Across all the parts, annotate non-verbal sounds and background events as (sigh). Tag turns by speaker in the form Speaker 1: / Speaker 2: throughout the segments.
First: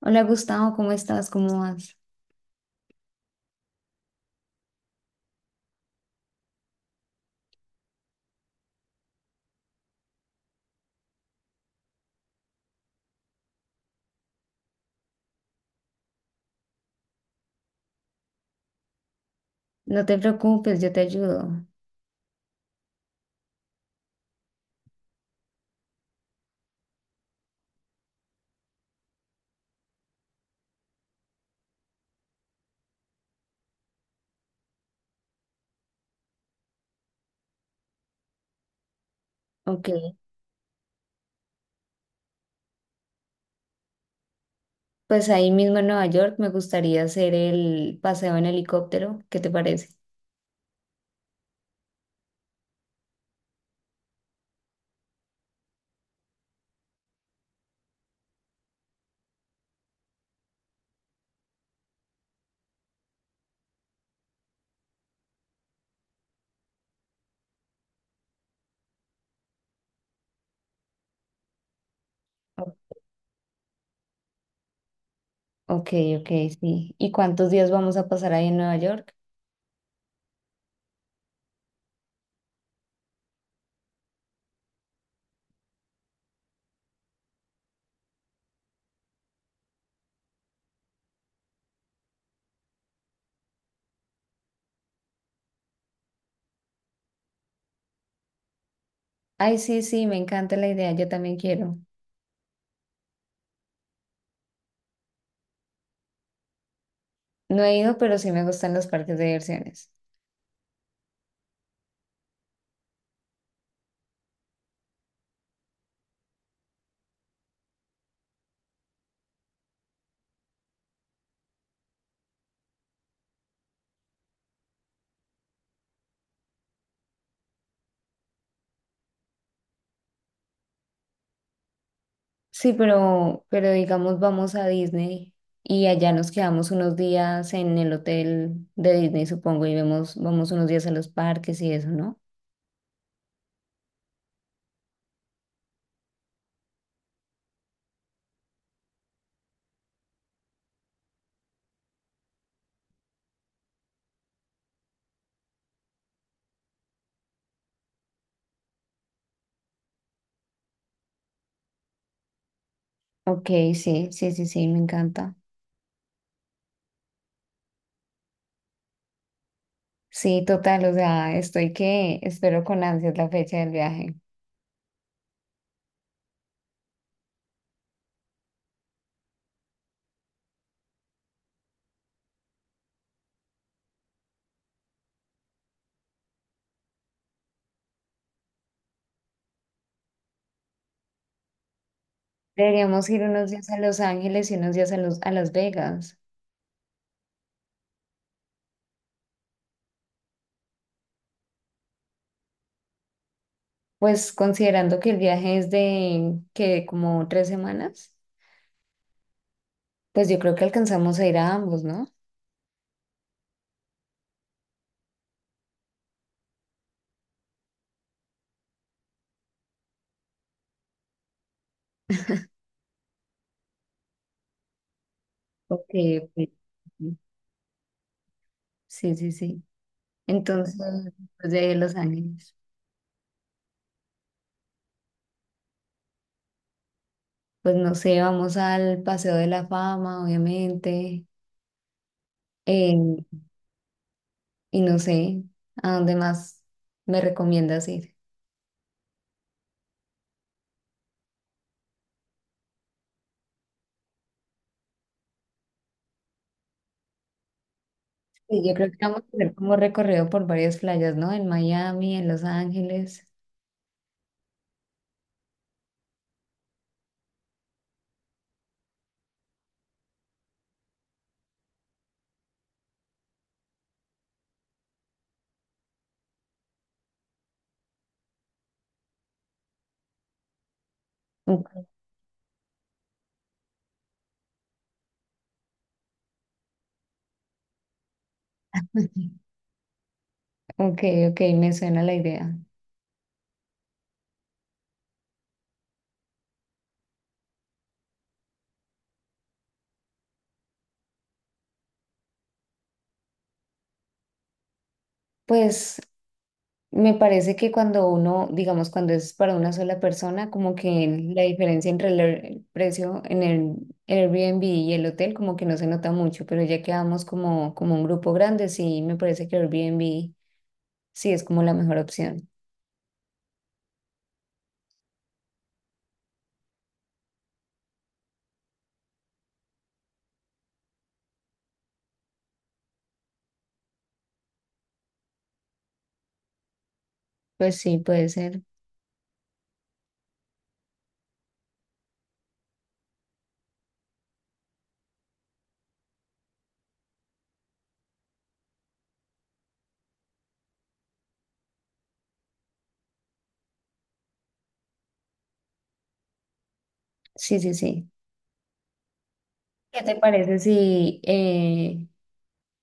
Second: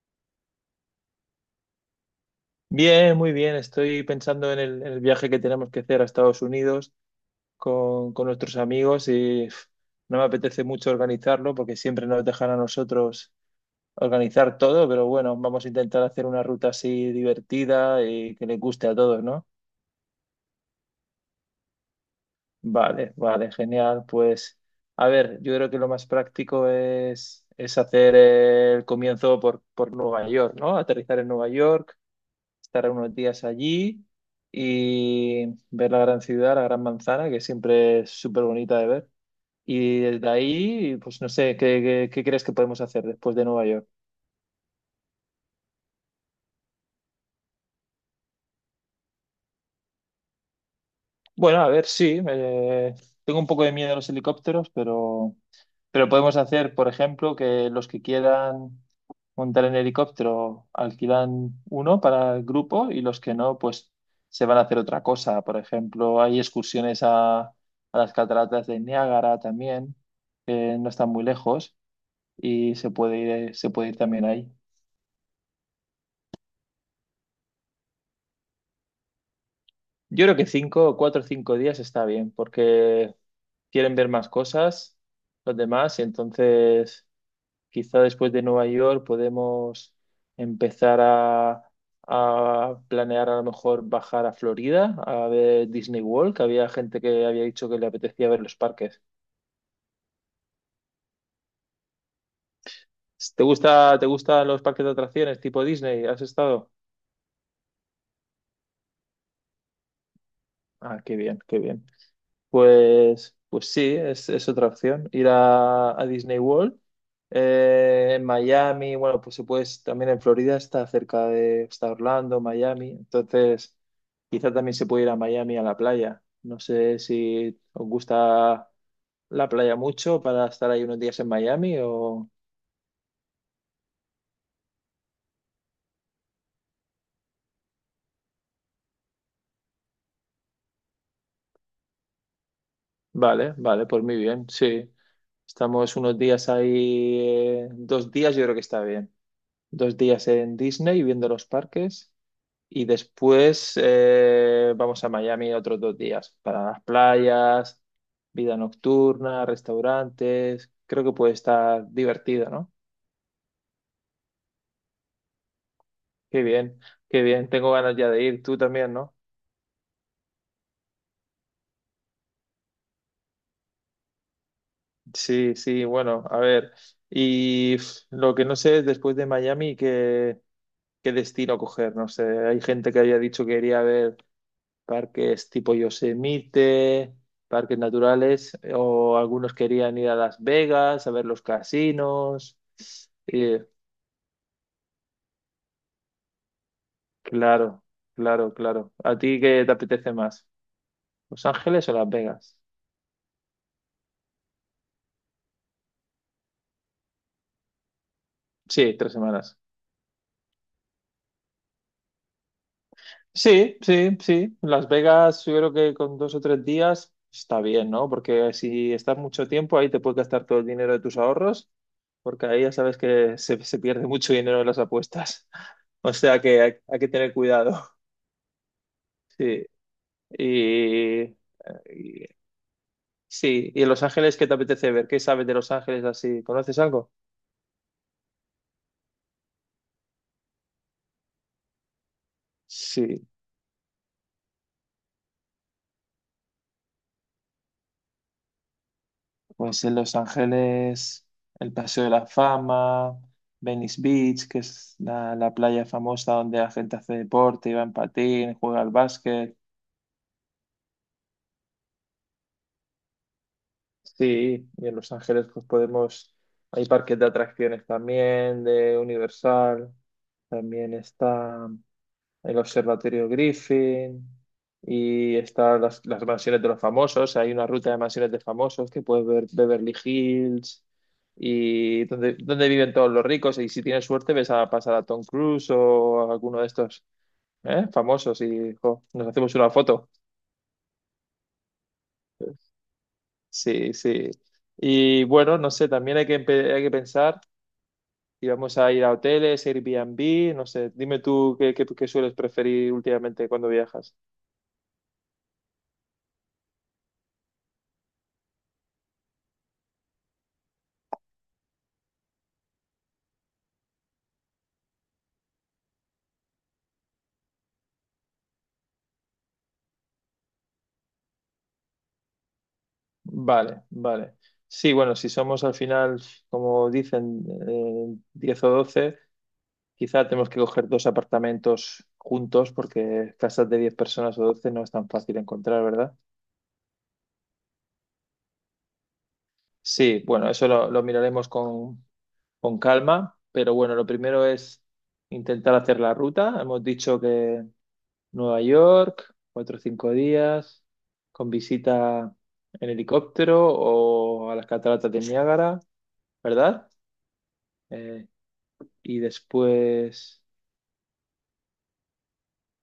Speaker 1: Hola Gustavo, ¿cómo estás? ¿Cómo vas?
Speaker 2: Bien, muy bien. Estoy pensando en el viaje que tenemos que hacer a Estados Unidos con nuestros amigos y uf, no me apetece mucho organizarlo porque siempre nos dejan a nosotros organizar todo, pero bueno, vamos a intentar hacer una ruta así divertida y que le guste a todos, ¿no?
Speaker 1: No te preocupes, yo te ayudo.
Speaker 2: Vale, vale, genial. Pues a ver, yo creo que lo más práctico es hacer el comienzo por Nueva York, ¿no? Aterrizar en Nueva York, estar unos días allí y ver la gran ciudad, la gran manzana, que siempre es súper bonita de ver. Y
Speaker 1: Ok,
Speaker 2: desde ahí, pues no sé, ¿qué crees que podemos hacer después de Nueva York?
Speaker 1: pues ahí mismo en Nueva York me gustaría hacer el paseo en helicóptero, ¿qué te parece?
Speaker 2: Bueno, a ver, sí, tengo un poco de miedo a los helicópteros, pero podemos hacer, por ejemplo, que los que quieran montar en helicóptero alquilan uno para el grupo y los que no, pues se van a hacer otra cosa. Por ejemplo, hay excursiones a las cataratas de Niágara también, que no están muy lejos y se
Speaker 1: O-
Speaker 2: puede ir, se puede ir también ahí.
Speaker 1: Ok, ok, sí. ¿Y cuántos días vamos a pasar ahí en Nueva York?
Speaker 2: Yo creo que cinco, cuatro o cinco días está bien, porque quieren ver más cosas los demás, y entonces quizá después de Nueva York podemos empezar a planear a lo mejor bajar a Florida a ver Disney World, que había gente que había dicho que le apetecía ver los parques.
Speaker 1: Ay, sí, sí, me encanta la idea, yo también quiero.
Speaker 2: ¿Te gusta, te gustan los parques de atracciones tipo Disney? ¿Has estado?
Speaker 1: No he ido, pero sí me gustan los parques de diversiones.
Speaker 2: Ah, qué bien, qué bien. Pues, pues sí, es otra opción. Ir a Disney World. En Miami, bueno, pues se puede, también en Florida está cerca de, está Orlando, Miami. Entonces, quizá también se puede ir a Miami a la playa. No sé si os gusta la playa mucho para estar ahí unos días en Miami o...
Speaker 1: Sí, pero digamos vamos a Disney y allá nos quedamos unos días en el hotel de Disney, supongo, y vemos, vamos unos días a los parques y eso, ¿no?
Speaker 2: Vale, vale, pues muy bien, sí. Estamos unos días ahí, dos días yo creo que está bien. Dos días en Disney viendo los parques. Y después vamos a Miami otros dos días para las playas, vida nocturna, restaurantes. Creo que puede estar divertido, ¿no?
Speaker 1: Ok, sí, sí, sí, sí, me encanta.
Speaker 2: Qué bien, qué bien. Tengo ganas ya de ir. Tú también, ¿no?
Speaker 1: Sí, total, o sea, estoy que espero con ansias la fecha del viaje.
Speaker 2: Sí, sí, bueno, a ver. Y pf, lo que no sé es después de Miami qué destino coger. No sé, hay gente que había dicho que quería ver parques tipo Yosemite, parques naturales, o algunos querían ir a Las Vegas a ver los casinos.
Speaker 1: Deberíamos ir unos
Speaker 2: Y,
Speaker 1: días a Los Ángeles y unos días a, los, a Las Vegas.
Speaker 2: claro, claro, claro. ¿A ti qué te apetece más? ¿Los Ángeles o Las Vegas?
Speaker 1: Pues considerando que el viaje es de que como tres semanas,
Speaker 2: Sí, tres semanas.
Speaker 1: pues yo creo que alcanzamos a ir a ambos, ¿no?
Speaker 2: Sí, sí, sí. Las Vegas, yo creo que con dos o tres días está bien, ¿no? Porque si estás mucho tiempo ahí te puedes gastar todo el dinero de tus ahorros, porque ahí ya sabes que se pierde mucho dinero en las apuestas. (laughs) O
Speaker 1: Porque
Speaker 2: sea
Speaker 1: pues,
Speaker 2: que hay que tener cuidado.
Speaker 1: sí, sí, sí.
Speaker 2: Sí,
Speaker 1: Entonces,
Speaker 2: y,
Speaker 1: pues de Los
Speaker 2: y-
Speaker 1: Ángeles.
Speaker 2: sí, y en Los Ángeles, ¿qué te apetece ver? ¿Qué sabes de Los Ángeles así? ¿Conoces algo?
Speaker 1: Pues no sé, vamos al Paseo de la Fama, obviamente.
Speaker 2: Sí,
Speaker 1: Y no sé a dónde más me recomiendas ir.
Speaker 2: pues en Los Ángeles, el Paseo de la Fama, Venice Beach, que es la playa famosa donde la gente hace deporte, va en patín,
Speaker 1: Sí, yo
Speaker 2: juega
Speaker 1: creo
Speaker 2: al
Speaker 1: que vamos a hacer
Speaker 2: básquet.
Speaker 1: como recorrido por varias playas, ¿no? En Miami, en Los Ángeles.
Speaker 2: Sí, y en Los Ángeles pues podemos, hay parques de atracciones también, de Universal, también está... el Observatorio Griffin y están las mansiones de los famosos. Hay una ruta de mansiones de famosos que puedes ver Beverly Hills
Speaker 1: Ok,
Speaker 2: y donde, donde viven todos los ricos. Y si tienes suerte, ves a pasar a Tom Cruise o a alguno de estos, ¿eh? Famosos y jo, nos hacemos una foto.
Speaker 1: ok, ok, me suena la idea.
Speaker 2: Sí, sí. Y bueno, no sé, también hay que, hay que pensar si vamos a ir a hoteles, Airbnb, no sé, dime tú qué sueles preferir últimamente cuando viajas.
Speaker 1: Pues me parece que cuando uno, digamos, cuando es para una sola persona, como que la diferencia entre el precio en el Airbnb y el hotel como que no se nota mucho, pero ya que vamos como, como un grupo grande, sí, me parece que Airbnb sí es como la mejor opción.
Speaker 2: Vale, vale. Sí, bueno, si somos al final, como dicen, 10 o 12 quizá tenemos que coger dos apartamentos juntos porque casas de 10 personas o 12 no es tan fácil encontrar, ¿verdad?
Speaker 1: Pues sí, puede ser.
Speaker 2: Sí, bueno, eso lo miraremos con calma, pero bueno, lo primero es intentar hacer la ruta. Hemos dicho que Nueva York, cuatro o cinco días, con visita en helicóptero o a las cataratas de Niágara, ¿verdad?
Speaker 1: Sí, sí, sí.
Speaker 2: Eh, Y
Speaker 1: ¿Qué te
Speaker 2: después...
Speaker 1: parece si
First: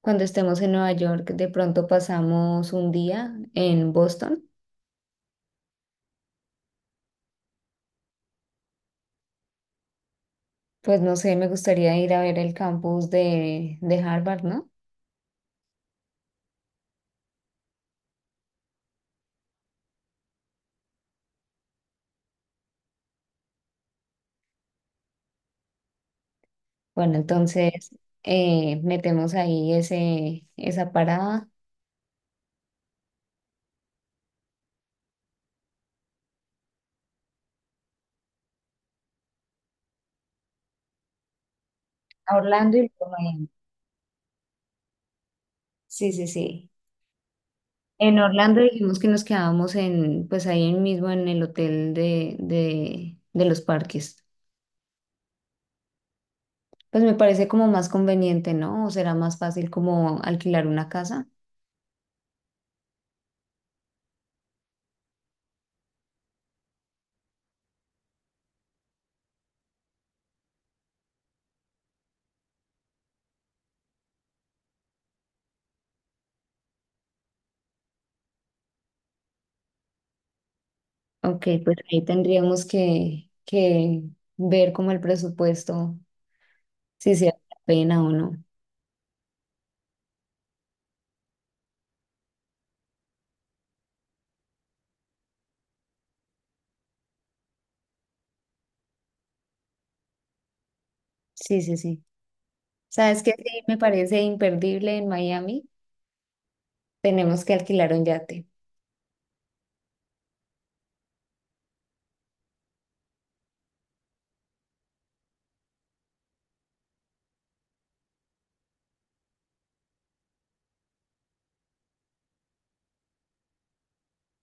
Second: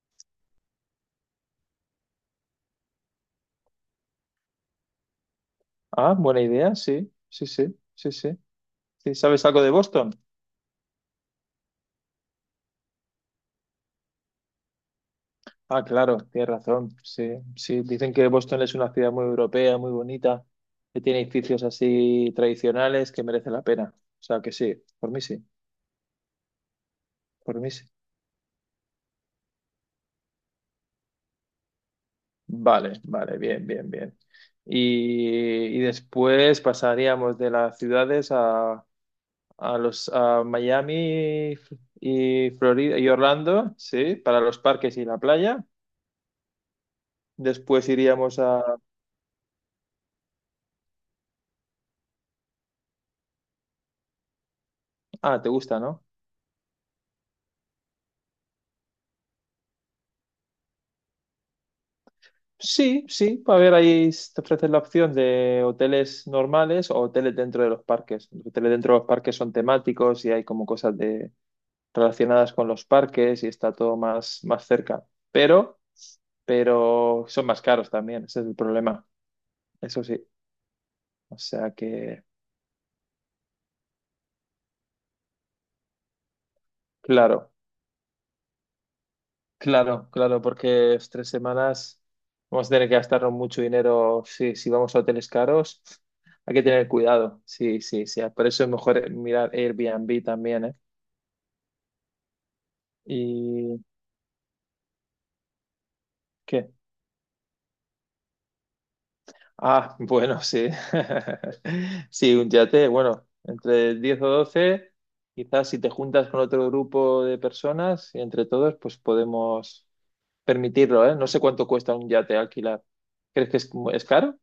Speaker 1: cuando estemos en Nueva York de pronto pasamos un día en Boston?
Speaker 2: Ah, buena idea, sí, sí, sí, sí, sí. Sí, ¿sabes algo de Boston?
Speaker 1: Pues no sé, me gustaría ir a ver el campus de Harvard, ¿no?
Speaker 2: Ah, claro, tienes razón. Sí, sí, dicen que Boston es una ciudad muy europea, muy bonita, que tiene edificios así tradicionales que merece la pena. O sea que sí, por mí sí,
Speaker 1: Bueno,
Speaker 2: por mí
Speaker 1: entonces
Speaker 2: sí.
Speaker 1: metemos ahí esa parada
Speaker 2: Vale, vale, bien, bien, bien. Y después pasaríamos de las ciudades a Miami
Speaker 1: a
Speaker 2: y
Speaker 1: Orlando y
Speaker 2: Florida y
Speaker 1: luego Miami.
Speaker 2: Orlando, sí, para los parques y la playa.
Speaker 1: Sí, sí, sí.
Speaker 2: Después
Speaker 1: En
Speaker 2: iríamos
Speaker 1: Orlando
Speaker 2: a...
Speaker 1: dijimos que nos quedábamos en, pues ahí mismo en el hotel de los parques.
Speaker 2: Ah, ¿te gusta, no?
Speaker 1: Pues me parece como más conveniente, ¿no? ¿O será más fácil como alquilar una casa?
Speaker 2: Sí, sí. A ver, ahí te ofrecen la opción de hoteles normales o hoteles dentro de los parques. Los hoteles dentro de los parques son temáticos y hay como cosas de... relacionadas con los parques y está todo más, más cerca. Pero, pero son más caros también, ese es el problema. Eso sí. O
Speaker 1: Ok,
Speaker 2: sea
Speaker 1: pues ahí
Speaker 2: que,
Speaker 1: tendríamos que ver como el presupuesto, si se vale
Speaker 2: claro.
Speaker 1: la pena o no.
Speaker 2: Claro, claro, porque es tres semanas, vamos a tener que gastarnos mucho dinero si vamos a hoteles caros. Hay que tener cuidado. Sí, sí, sí. Por eso es mejor mirar Airbnb también, ¿eh?
Speaker 1: Sí, sí, sí. ¿Sabes qué? Sí, me
Speaker 2: ¿Y
Speaker 1: parece imperdible en Miami.
Speaker 2: qué?
Speaker 1: Tenemos que alquilar un yate.
Speaker 2: Ah, bueno, sí. (laughs) Sí, un yate, bueno, entre 10 o 12, quizás si te juntas con otro grupo de personas y entre todos, pues podemos permitirlo, ¿eh? No sé cuánto cuesta un yate alquilar. ¿Crees que es caro?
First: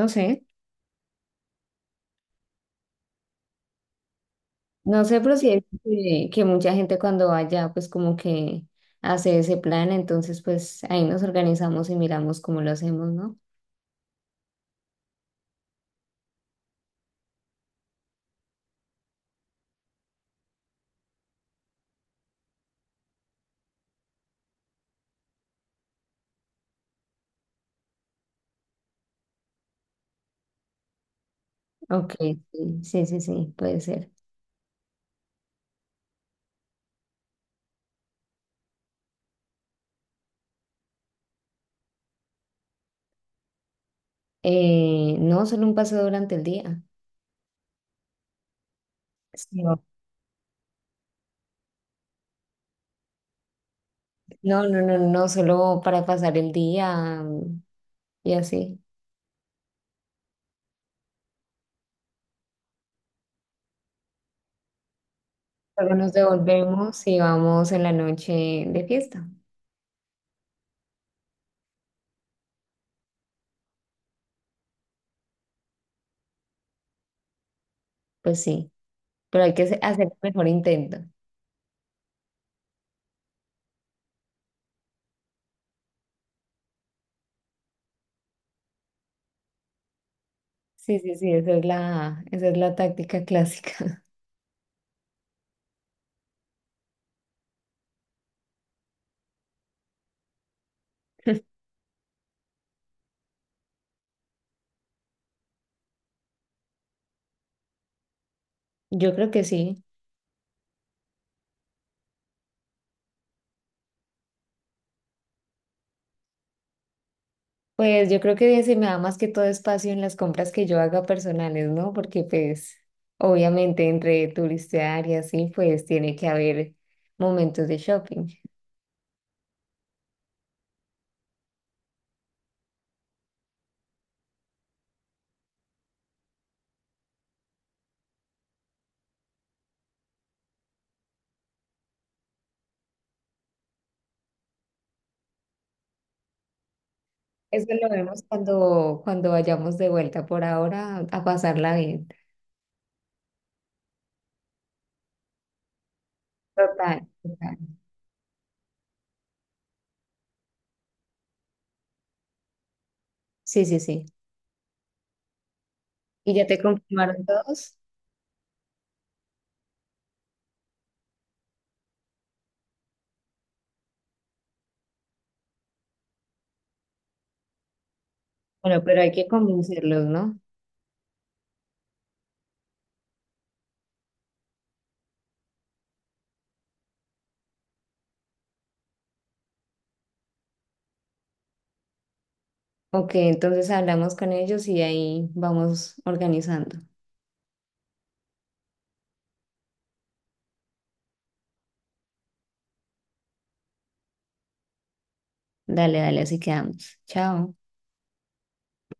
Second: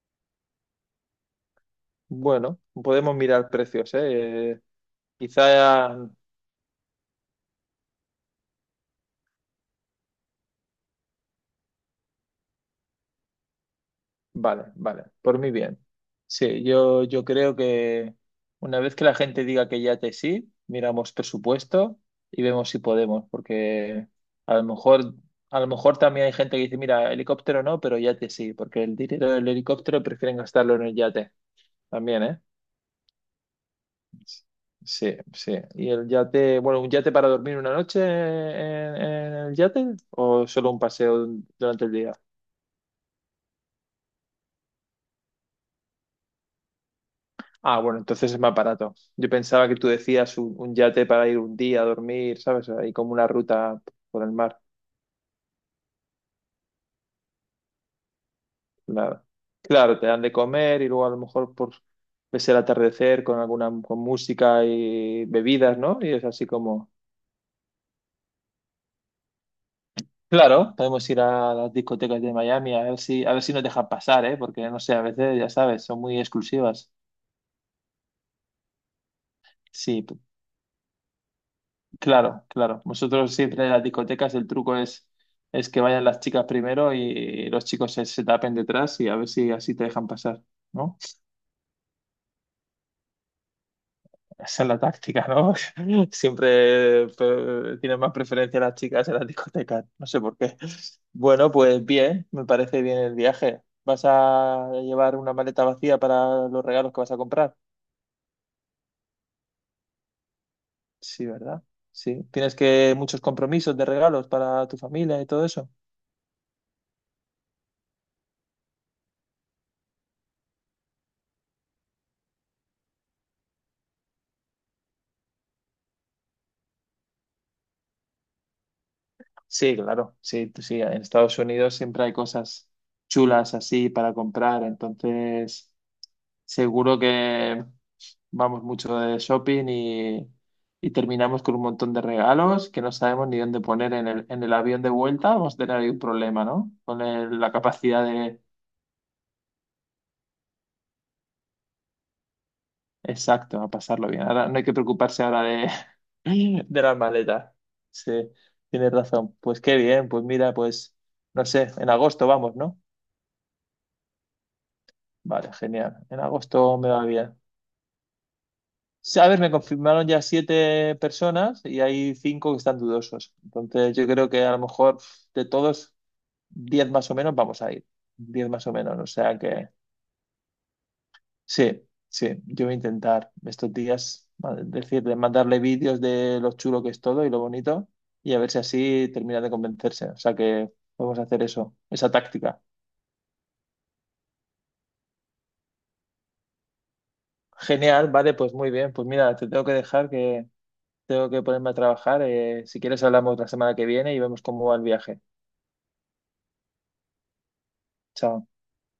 Speaker 1: No sé,
Speaker 2: Bueno, podemos mirar precios, ¿eh?
Speaker 1: no sé, pero sí es
Speaker 2: Quizá,
Speaker 1: que mucha gente cuando vaya, pues como que hace ese plan, entonces pues ahí nos organizamos y miramos cómo lo hacemos, ¿no?
Speaker 2: vale, vale, por mí bien. Sí, yo creo que una vez que la gente diga que ya que sí, miramos presupuesto y vemos si podemos, porque a lo mejor, a lo mejor también hay gente que dice, mira, helicóptero no, pero yate sí, porque el dinero del helicóptero prefieren gastarlo en el yate
Speaker 1: Ok,
Speaker 2: también, ¿eh?
Speaker 1: sí, sí, sí, sí, puede ser.
Speaker 2: Sí, sí. ¿Y el yate, bueno, un, yate para dormir una noche en el yate o solo un paseo durante el día?
Speaker 1: No, solo un paseo durante el día.
Speaker 2: Ah, bueno, entonces es más barato. Yo
Speaker 1: Sí,
Speaker 2: pensaba que tú decías un yate para ir un día a dormir, ¿sabes? Ahí como una ruta por el mar.
Speaker 1: no, no, no, no, solo para pasar el día, y así.
Speaker 2: Nada. Claro, te dan de comer y luego a lo mejor por ves el atardecer con alguna con música y bebidas,
Speaker 1: Luego
Speaker 2: ¿no? Y
Speaker 1: nos
Speaker 2: es así como
Speaker 1: devolvemos y vamos en la noche de fiesta.
Speaker 2: claro, podemos ir a las discotecas de Miami a ver si nos dejan pasar, ¿eh? Porque no sé, a veces, ya sabes, son muy exclusivas.
Speaker 1: Pues sí, pero hay que
Speaker 2: Sí,
Speaker 1: hacer el mejor intento.
Speaker 2: claro, claro. Nosotros siempre en las discotecas el truco es que vayan las chicas primero y los chicos se tapen detrás y a ver si así te dejan pasar,
Speaker 1: Sí,
Speaker 2: ¿no?
Speaker 1: sí, sí, esa es la táctica clásica.
Speaker 2: Esa es la táctica, ¿no? (laughs) Siempre tienen más preferencia las chicas en las discotecas, no sé por qué. Bueno, pues bien, me parece bien el viaje. ¿Vas a llevar una maleta vacía para los regalos que vas a comprar?
Speaker 1: (laughs) Yo creo que sí.
Speaker 2: Sí, ¿verdad? Sí. ¿Tienes que muchos compromisos de regalos para tu familia y todo eso?
Speaker 1: Pues yo creo que se me da más que todo espacio en las compras que yo haga personales, ¿no? Porque pues obviamente entre turistear y así, pues tiene que haber momentos de shopping.
Speaker 2: Sí, claro, sí, sí. En Estados Unidos siempre hay cosas chulas así para comprar, entonces. Seguro que vamos mucho de shopping y terminamos con un montón de regalos que no sabemos ni dónde poner en en el avión de vuelta. Vamos a tener ahí un problema, ¿no? Con la
Speaker 1: Eso lo
Speaker 2: capacidad
Speaker 1: vemos
Speaker 2: de...
Speaker 1: cuando, cuando vayamos de vuelta. Por ahora, a pasarla bien.
Speaker 2: Exacto, a pasarlo bien. Ahora no hay que preocuparse ahora de, (laughs) de las
Speaker 1: Total,
Speaker 2: maletas.
Speaker 1: total.
Speaker 2: Sí, tienes razón. Pues qué bien, pues mira, pues no sé, en agosto vamos, ¿no?
Speaker 1: Sí, sí, sí.
Speaker 2: Vale, genial. En
Speaker 1: ¿Y ya te
Speaker 2: agosto me va
Speaker 1: confirmaron
Speaker 2: bien.
Speaker 1: todos?
Speaker 2: Sí, a ver, me confirmaron ya siete personas y hay cinco que están dudosos. Entonces, yo creo que a lo mejor de todos, diez más o menos vamos a ir. Diez más o
Speaker 1: Bueno,
Speaker 2: menos.
Speaker 1: pero
Speaker 2: O
Speaker 1: hay que
Speaker 2: sea que
Speaker 1: convencerlos, ¿no?
Speaker 2: sí, sí, yo voy a intentar estos días mandarle vídeos de lo chulo que es todo y lo bonito y a ver si así termina de convencerse. O sea que vamos a hacer eso, esa táctica.
Speaker 1: Ok, entonces hablamos con ellos y ahí vamos organizando.
Speaker 2: Genial, vale, pues muy bien. Pues mira, te tengo que dejar que tengo que ponerme a trabajar. Si quieres, hablamos la semana que viene y vemos cómo va el viaje.
Speaker 1: Dale, dale, así quedamos. Chao.
Speaker 2: Chao.